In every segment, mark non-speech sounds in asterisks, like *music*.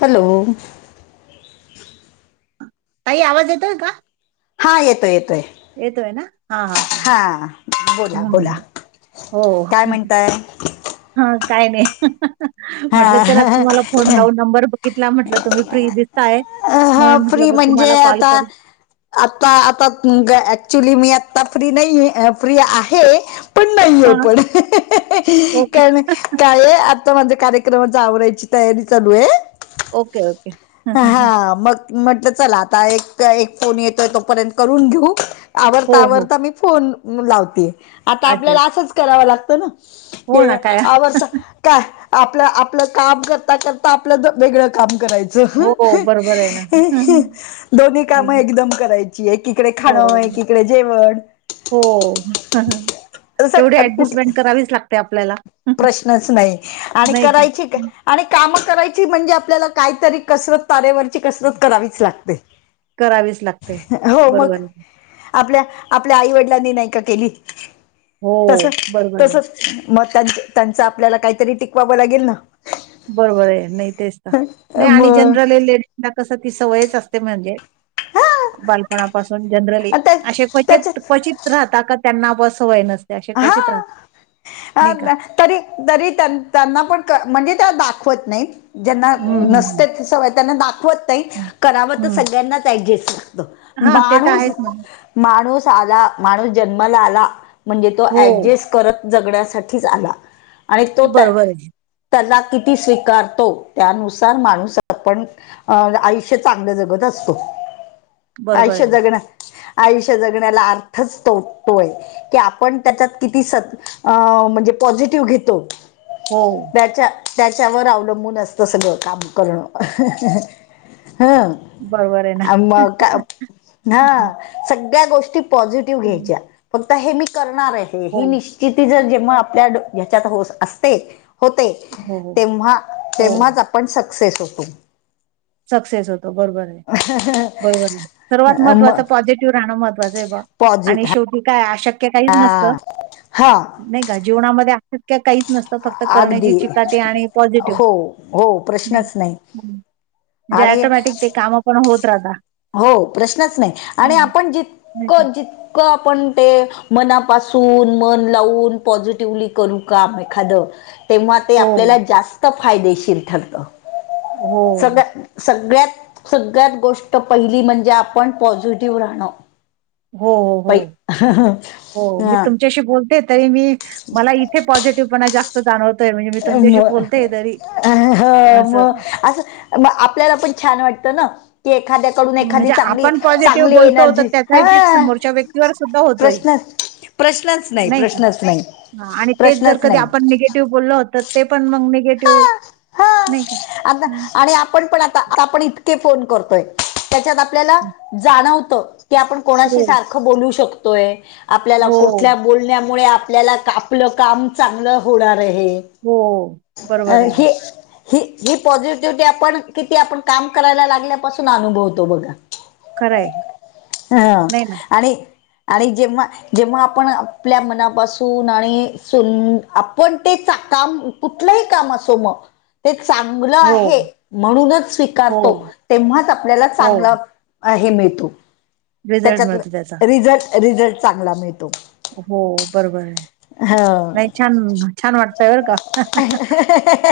Hello. काही आवाज येतोय का? हा येतोय, येतोय. येतोय ना? हां हां हां. हा, बोला बोला. काय म्हणताय? हा, काय नाही. म्हटलं हा चला तुम्हाला फोन लावून नंबर बघितला म्हटलं, तुम्ही फ्री दिसताय. हा म्हणून म्हटलं फ्री बघ म्हणजे तुम्हाला कॉल आता करू. आता आता ऍक्च्युली मी आता फ्री नाही फ्री आहे. पण नाहीे हां. पण. ओके, कारण काय आता म् आवरायची तयारी चालू आहे. ओके. ओके. हा मग म्हटलं चला आता एक एक फोन येतोय, तोपर्यंत करून घेऊ. आवरता हो, हो. आवरता मी फोन लावते. आता अच्छा. आपल्याला असंच करावं लागतं ना. हो ना हे, काय आवर् काय आपलं आपलं काम करता-करता आपलं वेगळं काम करायचं. हो बरोबर आहे ना. दोन्ही काम एकदम करायची. एकीकडे खान हो, एकीकडे जेवण. हो. तेवढी असं कुठ ऍडजस्टमेंट करावीच लागते आपल्याला. प्रश्नच नाही. आणि करायची का आणि कामं करायची म्हणजे, आपल्याला काहीतरी कसरत ताऱेवरची कसरत करावीच लागते. करावीच लागते. हो. मग बरोबर आहे. आपल्या आपल्या आईवडिलांनी नाही का केली. हो, तस बरोबर आहे. तसच मग त्या त्यांच आपल्याला काहीतरी टिकवावं लागेल ना. बरोबर आहे. नाही तेच तर. नाही आणि मग जनरल लेडीजना कस ती सवयच असते म्हणजे? बालपणापासून जनरली. त्या असे क्चित त्याच्यात क्वचित राहता का त्यांना आप सवय नसते. ते असे क्वचित राहत. हा नाही का? तरी तरी त्यांना पण म्हणजे त्या दाखवत नाही. ज्यांना हं, हं, हं, नसते सवय त्यांना दाखवत नाही हं. करावं तर हं. सगळ्यांनाच ऍडजेस्ट, हां, ते तर बाणूस, आहेच ना. माणूस आला माणूस जन्माला आला म्हणजे तो हो, ऍडजस्ट, करत जगण्यासाठीच आला आणि तो, बरोबर आहे, तेला किती स्वीकारतो त्यानुसार माणूस आपण, अ आयुष्य चांगलं जगत असतो. बरोबर आयुष्य आहे. जगणं आयुष्य जगण्याला अर्थच तो तो आहं. कि आपण त्याच्यात किती स आ म्हणजे पॉझिटिव्ह घेतो. हो. त्याच्या त्याच्यावर अवलंबून असतं सगळं काम करणं ह् अह्. बरोबर आहे ना. अ मग का हा हं, सगळ्या गोष्टी पॉझिटिव्ह हं. घ्यायच्या. आता हे मी करणार आहे ते हो, ही निश्चितीचा जिमा आपल्या डो ह्याच्यात हो असते. होते हो, हो, तेव्हा हो. तेव्हाच आपण सक्सेस होतो. सक्सेस होतो बरोबर आहे बरोबर आहे सर्वात म महत्त्वाचं पॉझिटिव्ह राहणं महत्वाचं आहे बूवा. आणि पॉझिट शेवटी काय अशक्य काहीच हा नसतं. हा नाही का जिवणामध्ये असशक्य काहीच नसतं. फक्त करण्याची अगदी चिकाटी आणि पॉझिटिव हो हो नाही प्रश्नच का? जे आणि ऑटोमॅटिक ते काम पण होत राहता. हो प्रश्नच नाही आणि आपण नाही का? जितकं जित क आपण ते मनापासून मन लावून पॉझिटिवली करू काम एखादं. तेव्हा ते हो, आपल्याला जास्त फायदेशीर ठरत हो, सध्या. सगळ्यात सगळ्यात गोष्ट पहिली म्हणजे आपण पॉझिटिव्ह राहणं. हो हो हो पै हो मी तुमच, तुमच्याशी बोलते तरी मी मला इथे पॉझिटिव्ह पणा जास्त जाणवतोय. मी अम तुमच्याशी बोलते तरी ह्अ होय म असं अस म आपल्याला पण छान वाटतं ना की एखाद्या कडून एखादी म्हणजे चांगली आपण पॉझिटिव्ह चांगली बोलतो तर एनर्जी त्याचा इफेक्ट ह्अ समोरच्या व्यक्तीवर सुद्धा होतोय, प्रश्न, प्रश्नच नाही, प्रश्नच नाही, प्रश्नच नाही. ते बोलला होतो ते पण मग निगेटिव्ह हा हा नाही का. आता हं, आणि आपण पण आता आता आपण इतके फोन करतोय. त्याच्यात आपल्याला हं. जाणवत की आपण कोणाशी हो, सारखं बोलू शकतोय. आपल्याला हो. कुठल्या बोलण्यामुळे आपल्याला आपलं काम चांगलं होणार आहे. हो, अ बरोबर आहे ना. हि हि ही पॉझिटिव्हटी आपण किती आपण काम करायला लागल्यापासून अनुभवतो बघा. खरं आहे. हा नाही ना. आणि आणि जेव्हा, जेव्हा आपण आपल्या मनापासून आणि सुद आपण ते चा काम, कुठलही काम असो म, चांगलं हो, आहे म्हणूनच हो, स्वीकारतो तेव्हाच आपल्याला हो. चांगलं, हे मिळतो रिझल्ट मिळतो त्याचा. त्याच्यात रिझल्ट रिझल्ट चांगला मिळतो. हो बरोबर आहे नाही छान छान वाटूतय बरं का.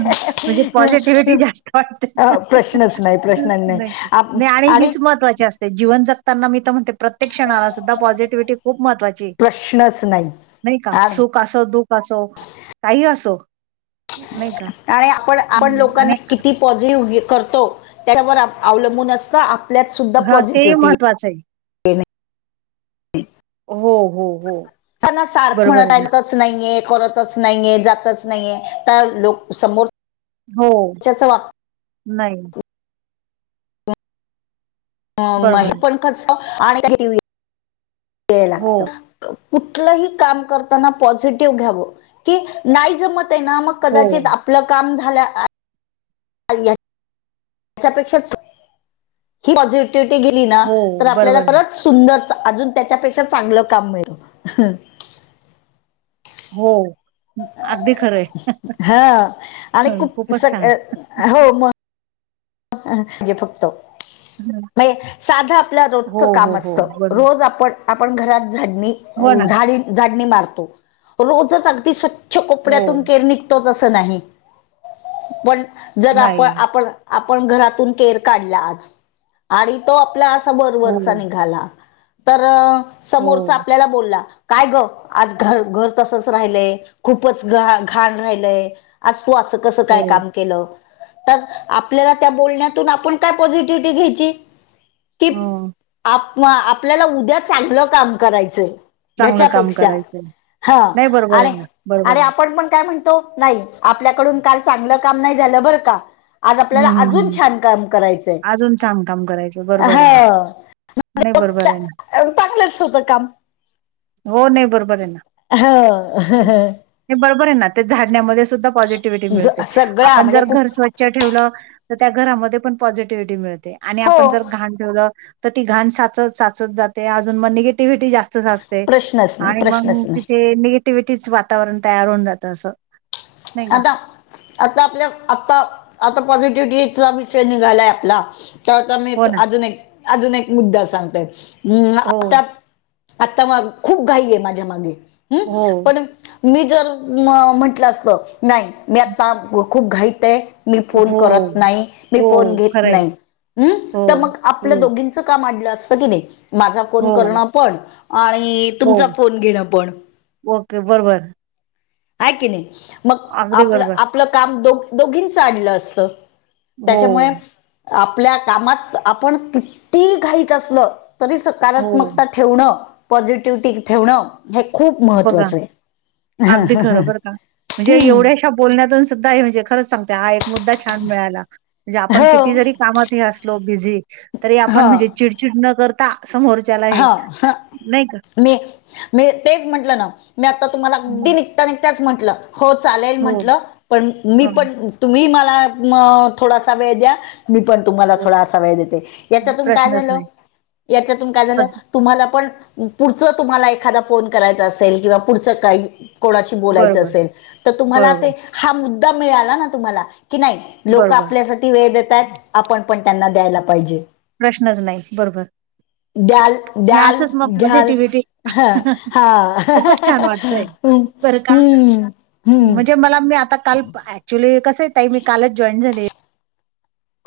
म्हणजे पॉझिटिव्हिटी जास्त वाटते. प्रश्नच नाही प्रश्नच नाही. आप आणि, महवाची असते जिवन जगताना मी तर म्हणते प्रत्येक क्षणाला सुद्धा पॉझिटिव्हटी खूप महत्वाची आहे. प्रश्नच नाही. नाही का आणि सुख असो दुख असो काही असो, नाही का. आणि आपण-आपण हं आणि लोकांना किती पॉझिटिव्हली करतो, त्याच्यावर अवलंबून असत. आपल्यात सुद्धा पॉझिटिव्हटी महत्वाचय *inaudible* हो-हो-हो, त्यांना सारख म्हणत आहे तच नाहीये, करतच नाहीये, जातच नाहीये, तर लोक समोर हो, नाही. बरोबर आहे. हे पण कस आणि काही गेला. हो, कुठलही काम करताना पॉझिटिव्ह घ्याव, की नाही जमत ते ना मग हो, कदाचित आपलं काम झालं त्याच्यापेक्षा ही पॉझिटिव्हटी गेली ना, तर हो, आपल्याला बरोबर आहे. परत सुंदर, अजून त्याच्यापेक्षा चांगलं काम मिळत. हो, अगदी खरं आहे. हा, आणि हं, खूप खूपच सग छान. हो मग जे फक्त हं, मग हे साधं आपल हो, रोजचं काम हो, हो, असतं, बरोबर. रोज आपण आपण घरात झाडणी हो ना, झाड झाडणी मारतो, रोजच अगदी स्व च्छ हो, कोपऱ्यातून केर निघतोच असं नाही, पण जर नाही. आपण-आपण आपण घरातून केर काढलाच आणि तो आपला असा वर हो, वरचा निघाला, तर समोरचा हो, आपल्याला बोलला काय ग आज घर -घर तसच राहिलय, खूपच घ घाण राहिलय आज तू असं कसं काय हो, काम केलं तर आपल्याला त्या बोलण्यातून आपण काय पॉझिटिव्हिटी घ्यायची कि हं, आप-आपल्याला उद्या चांगलं काम करायचंय. चांगलं काम ह्याच्यापेक्षा करायचंय. हा नाही बरोबर आहे ना, बरोबर आणि-आणि आहे. आपण पण काय म्हण तो नाही आपल्याकडून काल चांगलं काम नाही झालं बर का आज आपल्याला हं, हं, अजून हं. छान काम करायचंय. अजून छान काम करायचंय बरोबर आहे ना. ह नाही मग बरोबर आहे ना. चांगलंच होतं काम हो नाही बरोबर आहे ना *inaudible* बरोबर आहे ना ते झाडण्यामध्ये सुद्धा पॉझिटिव्हिटी मिळते सगळा आपण म्हणजे जर घर कुठ स्व च्छ ठेवलं तर त्या घरामध्ये पण पॉझिटिव्हिटी मिळते आणि आपण हो जर घाण ठेवलं तर ती घाण साचत-साचत जाते अजून मग निगेटिव्हटी जास्त साच ते प्रश्नच नाही आणि मग प्रश्नच नाही तिथे निगेटिव्हटीच वातावरण तयार होऊन जात असं नाही का? आता-आता आपल्या आता-आता पॉझिटिव्हटीचा विषय निघालाय आपला त्याता मी हो ना. अजून एक अजून एक मुद्दा सांगते हम्म हो, आता आता मग खूप घाई आहे माझ्या मागे हम्म हो, पण मी जर म-म्हंटलं असत नाही मी आता खूप घाईत आहे. मी फोन हो, करत नाही मी फोन हो. घेत खरंय. नाही हम्म हो, तर मग आपल्या हो, दोघी च काम अडल असत कणी माझं फोन हो, करण पण आणि तुमचा हो. फोन घेणं पण ओके बरोबर. आहे की नाही मग अगदी आपलं बरोबर. आप आपलं काम दो दोघीं अडल असत हो, त्याच्यामुळे आपल्या कामात, आपण किती घाईत असलं तरी, हो. सकारात्मकता टिक ठेवण, पॉझिटिव्हिटी ठेवणं हे खूप बघा महत्त्वाचं आहे. अगदी खरं बरं *inaudible* का. म्हणजे हम्म एवढ्याशा बोलण्यातून सुद्धा हे म्हणजे खरंच सांगते आहे. मुद्दा छान मिळाला म्हणजे आपण किती हो जरी कामात, हे असलो बिझी, तरी ह आपण म्हणजे चिड चीड न करता समोर हा हा, मी मी तेच म्हंटलं ना, मी आता तुम्हाला *unintelligible* हं. तेच तेच म्हंटलं, हो चालेल हो, म्हंटलं, पण मी हं, पण तुम्ही मला म थोडासा वेळ द्या मी पण तुम्हाला हो. थोडासा वेळ देते. याच्यातून काय प्रश्नच झालं? नाही. याच्यातून काय झालं? बच तुम्हाला पण, पुढचं तुम्हाला एखादा फोन करायचा असेल किंवा पुढचं काही कोणाशी बोलायचं बरोबर, असेल, तर तुम्हाला ते बरोबर, हा मुद्दा मिळाला ना तुम्हाला, की नाही. लोक बरोबर. आपल्यासाठी वेळ देता येत. आपण पण त्यांना द्यायला पाहिजे. प्रश्नच नाही बरोबर. द्याल हे द्याल असच मग घ्याल पॉझिटिव्हीटी. ह हा खूपच छान वाटतय, हम्म बरं का? हम्म हम्म. म्हणजे मला मी आता काल ऍक्च्युली, कसंय ताई मी कालच जॉईन झाली.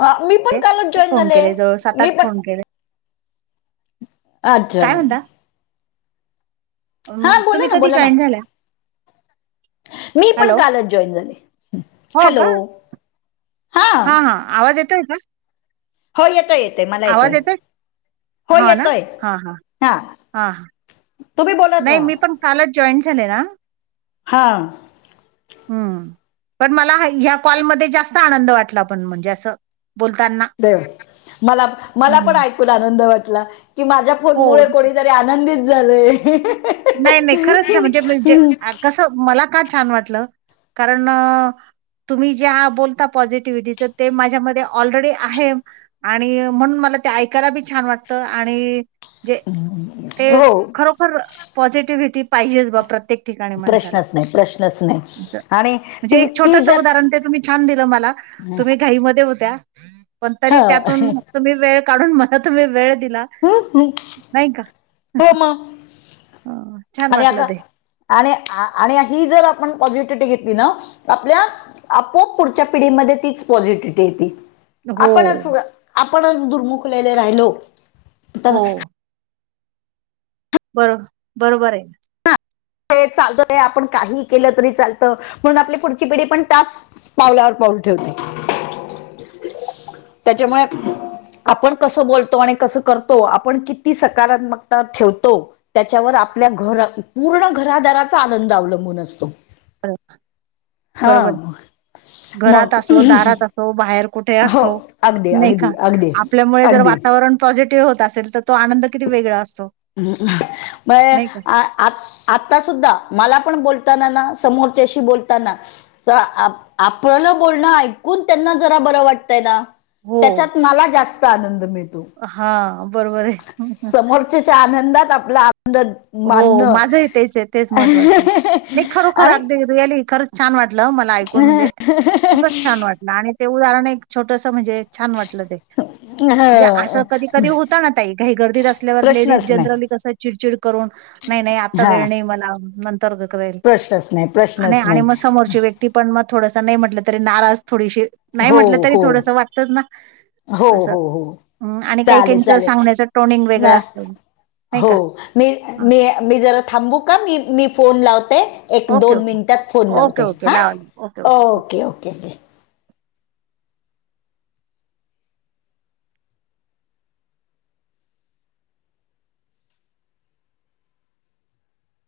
अ मी पण कालच जॉईन फोन झाले. केले जवळ मी पण. फोन केले. अच्छा. काय अ हा बोला तुम्ही ना कधी बोला ना जॉईन झाल्या. मी पण हॅलो, कालच जॉईन झाले. हो का? हॅलो हा हा, आवाज येतोय का? हो येतोय येतोय, मला येतोय. हो ना? येतोय, हां, हां. हा. हां, हां. तुम्ही बोलत नाही राहा. मी पण कालच जॉईंन झाले ना. हां. हम् पण मला ह्या कॉलमध्ये जास्त आनंद वाटला, पण म्हणजे असं बोलताना. ते मला मला पण हं. ऐकून आनंद वाटला, की माझ्या हो. फोनमुळे कुणीतरी आनंदित झालंय. नाही नाही खरंच म्हणजेे जे कसं मला का छान वाटलं? कारण तुम्ही ज्या बोलता पॉझिटिव्हीटीच, ते माझ्यामध्ये ऑलरेडी आहे. आणि म्हणून मला ते ऐकायला बी छान वाटतं आणि जे ते हो खरोखर पॉझिटिव्हीटी पाहिजेच बा प्रत्येक ठिकानी माणसाला प्रश्नच नाही प्रश्नच नाही आणि म्हणजे ती एक ती छोटस जर उदाहरण ते तुम्ही छान दिलं मला. तुम्ही घाईमध्ये होत्या पण, तरी त्यातून ह तुम्ही वेळ काढून, मला तुम्ही वेळ दिला. हू हू. हो मग. हा. आणि असं आणि आणि ही जर आपण पॉझिटिव्हीटी घेतली ना, आपल्या आपोआप पुढच्या पिढीमध्ये तीच पॉझिटिव्हीटी येते. हो, आपणच आपणच दुर्मुखलेले राहिलो तर हो. बरो बरोबर आहे. ते चालत, ते आपण काही केलं तरी चालतं म्हणून आपली पुढची पिढी पण त्याच पावलावर पाऊल ठेवते, त्याच्यामुळे आपण कसं बोलतो आणि कसं करतो. आपण किती सकारात्मकता ठेवतो. त्याच्यावर आपल्या घर, पूर्ण घरादाराचा आनंद अवलंबून असतो. बरो- हा बरोबर आहे. मग. तो बाहेर कुठे हो असो अगदी नाही का? अगदी अगदी आपल्यामुळे जर अगदी वातावरण पॉझिटिव्ह होत असेल तर तो आनंद किती वेगळा असतो. बर नाही का? आ. आ आता सुुद्धा मला पण बोलताना ना समोरच्याशी बोलताना तर आपल्याला बोलणं ऐकून त्यांना जरा बरं वाटतंय ना हो. त्याच्यात मला जास्त आनंद मिळतो. हा बरोबर ये. समोरच्याच्या आनंदात आपला आनंद हो मानणं माझही तेच ये तेच महत्वाचं मी खरोखर आणि अगदी रिअली खरंच छान वाटलं मला ऐकून म्हणजे खूपच छान वाटलं आणि ते उदाहरण एक छोटस म्हणजे छान वाटलं ते म्हणजे ह असं कधी कधी होत ना ताई घाई गर्दीत असल्यावर लेडीज प्रश्नच जनरली नाही कस चिडचिड करून नाही नाही आत्ता हा वेळ नाही मला नंतर करेल. प्रश्नच नाही आणि प्रश्नच आणि नाही मग समोरची व्यक्ती पण मग थोडस नाही म्हटलं तरी नाराज थोडीशी नाही हो म्हटलं तरी हो थोडस वाटतच ना हो असं हो हो आणि काही चालेल काहींचं चालेल सांगण्याच टोनिंग वेगळं ना असत. हो मी मी मी जरा थांबू का मी मी फोन लावते. एक ओके, दोन ओके, मिनिटात फोन ओके, लावते ओके. हा लावा, लावा. Okay okay okay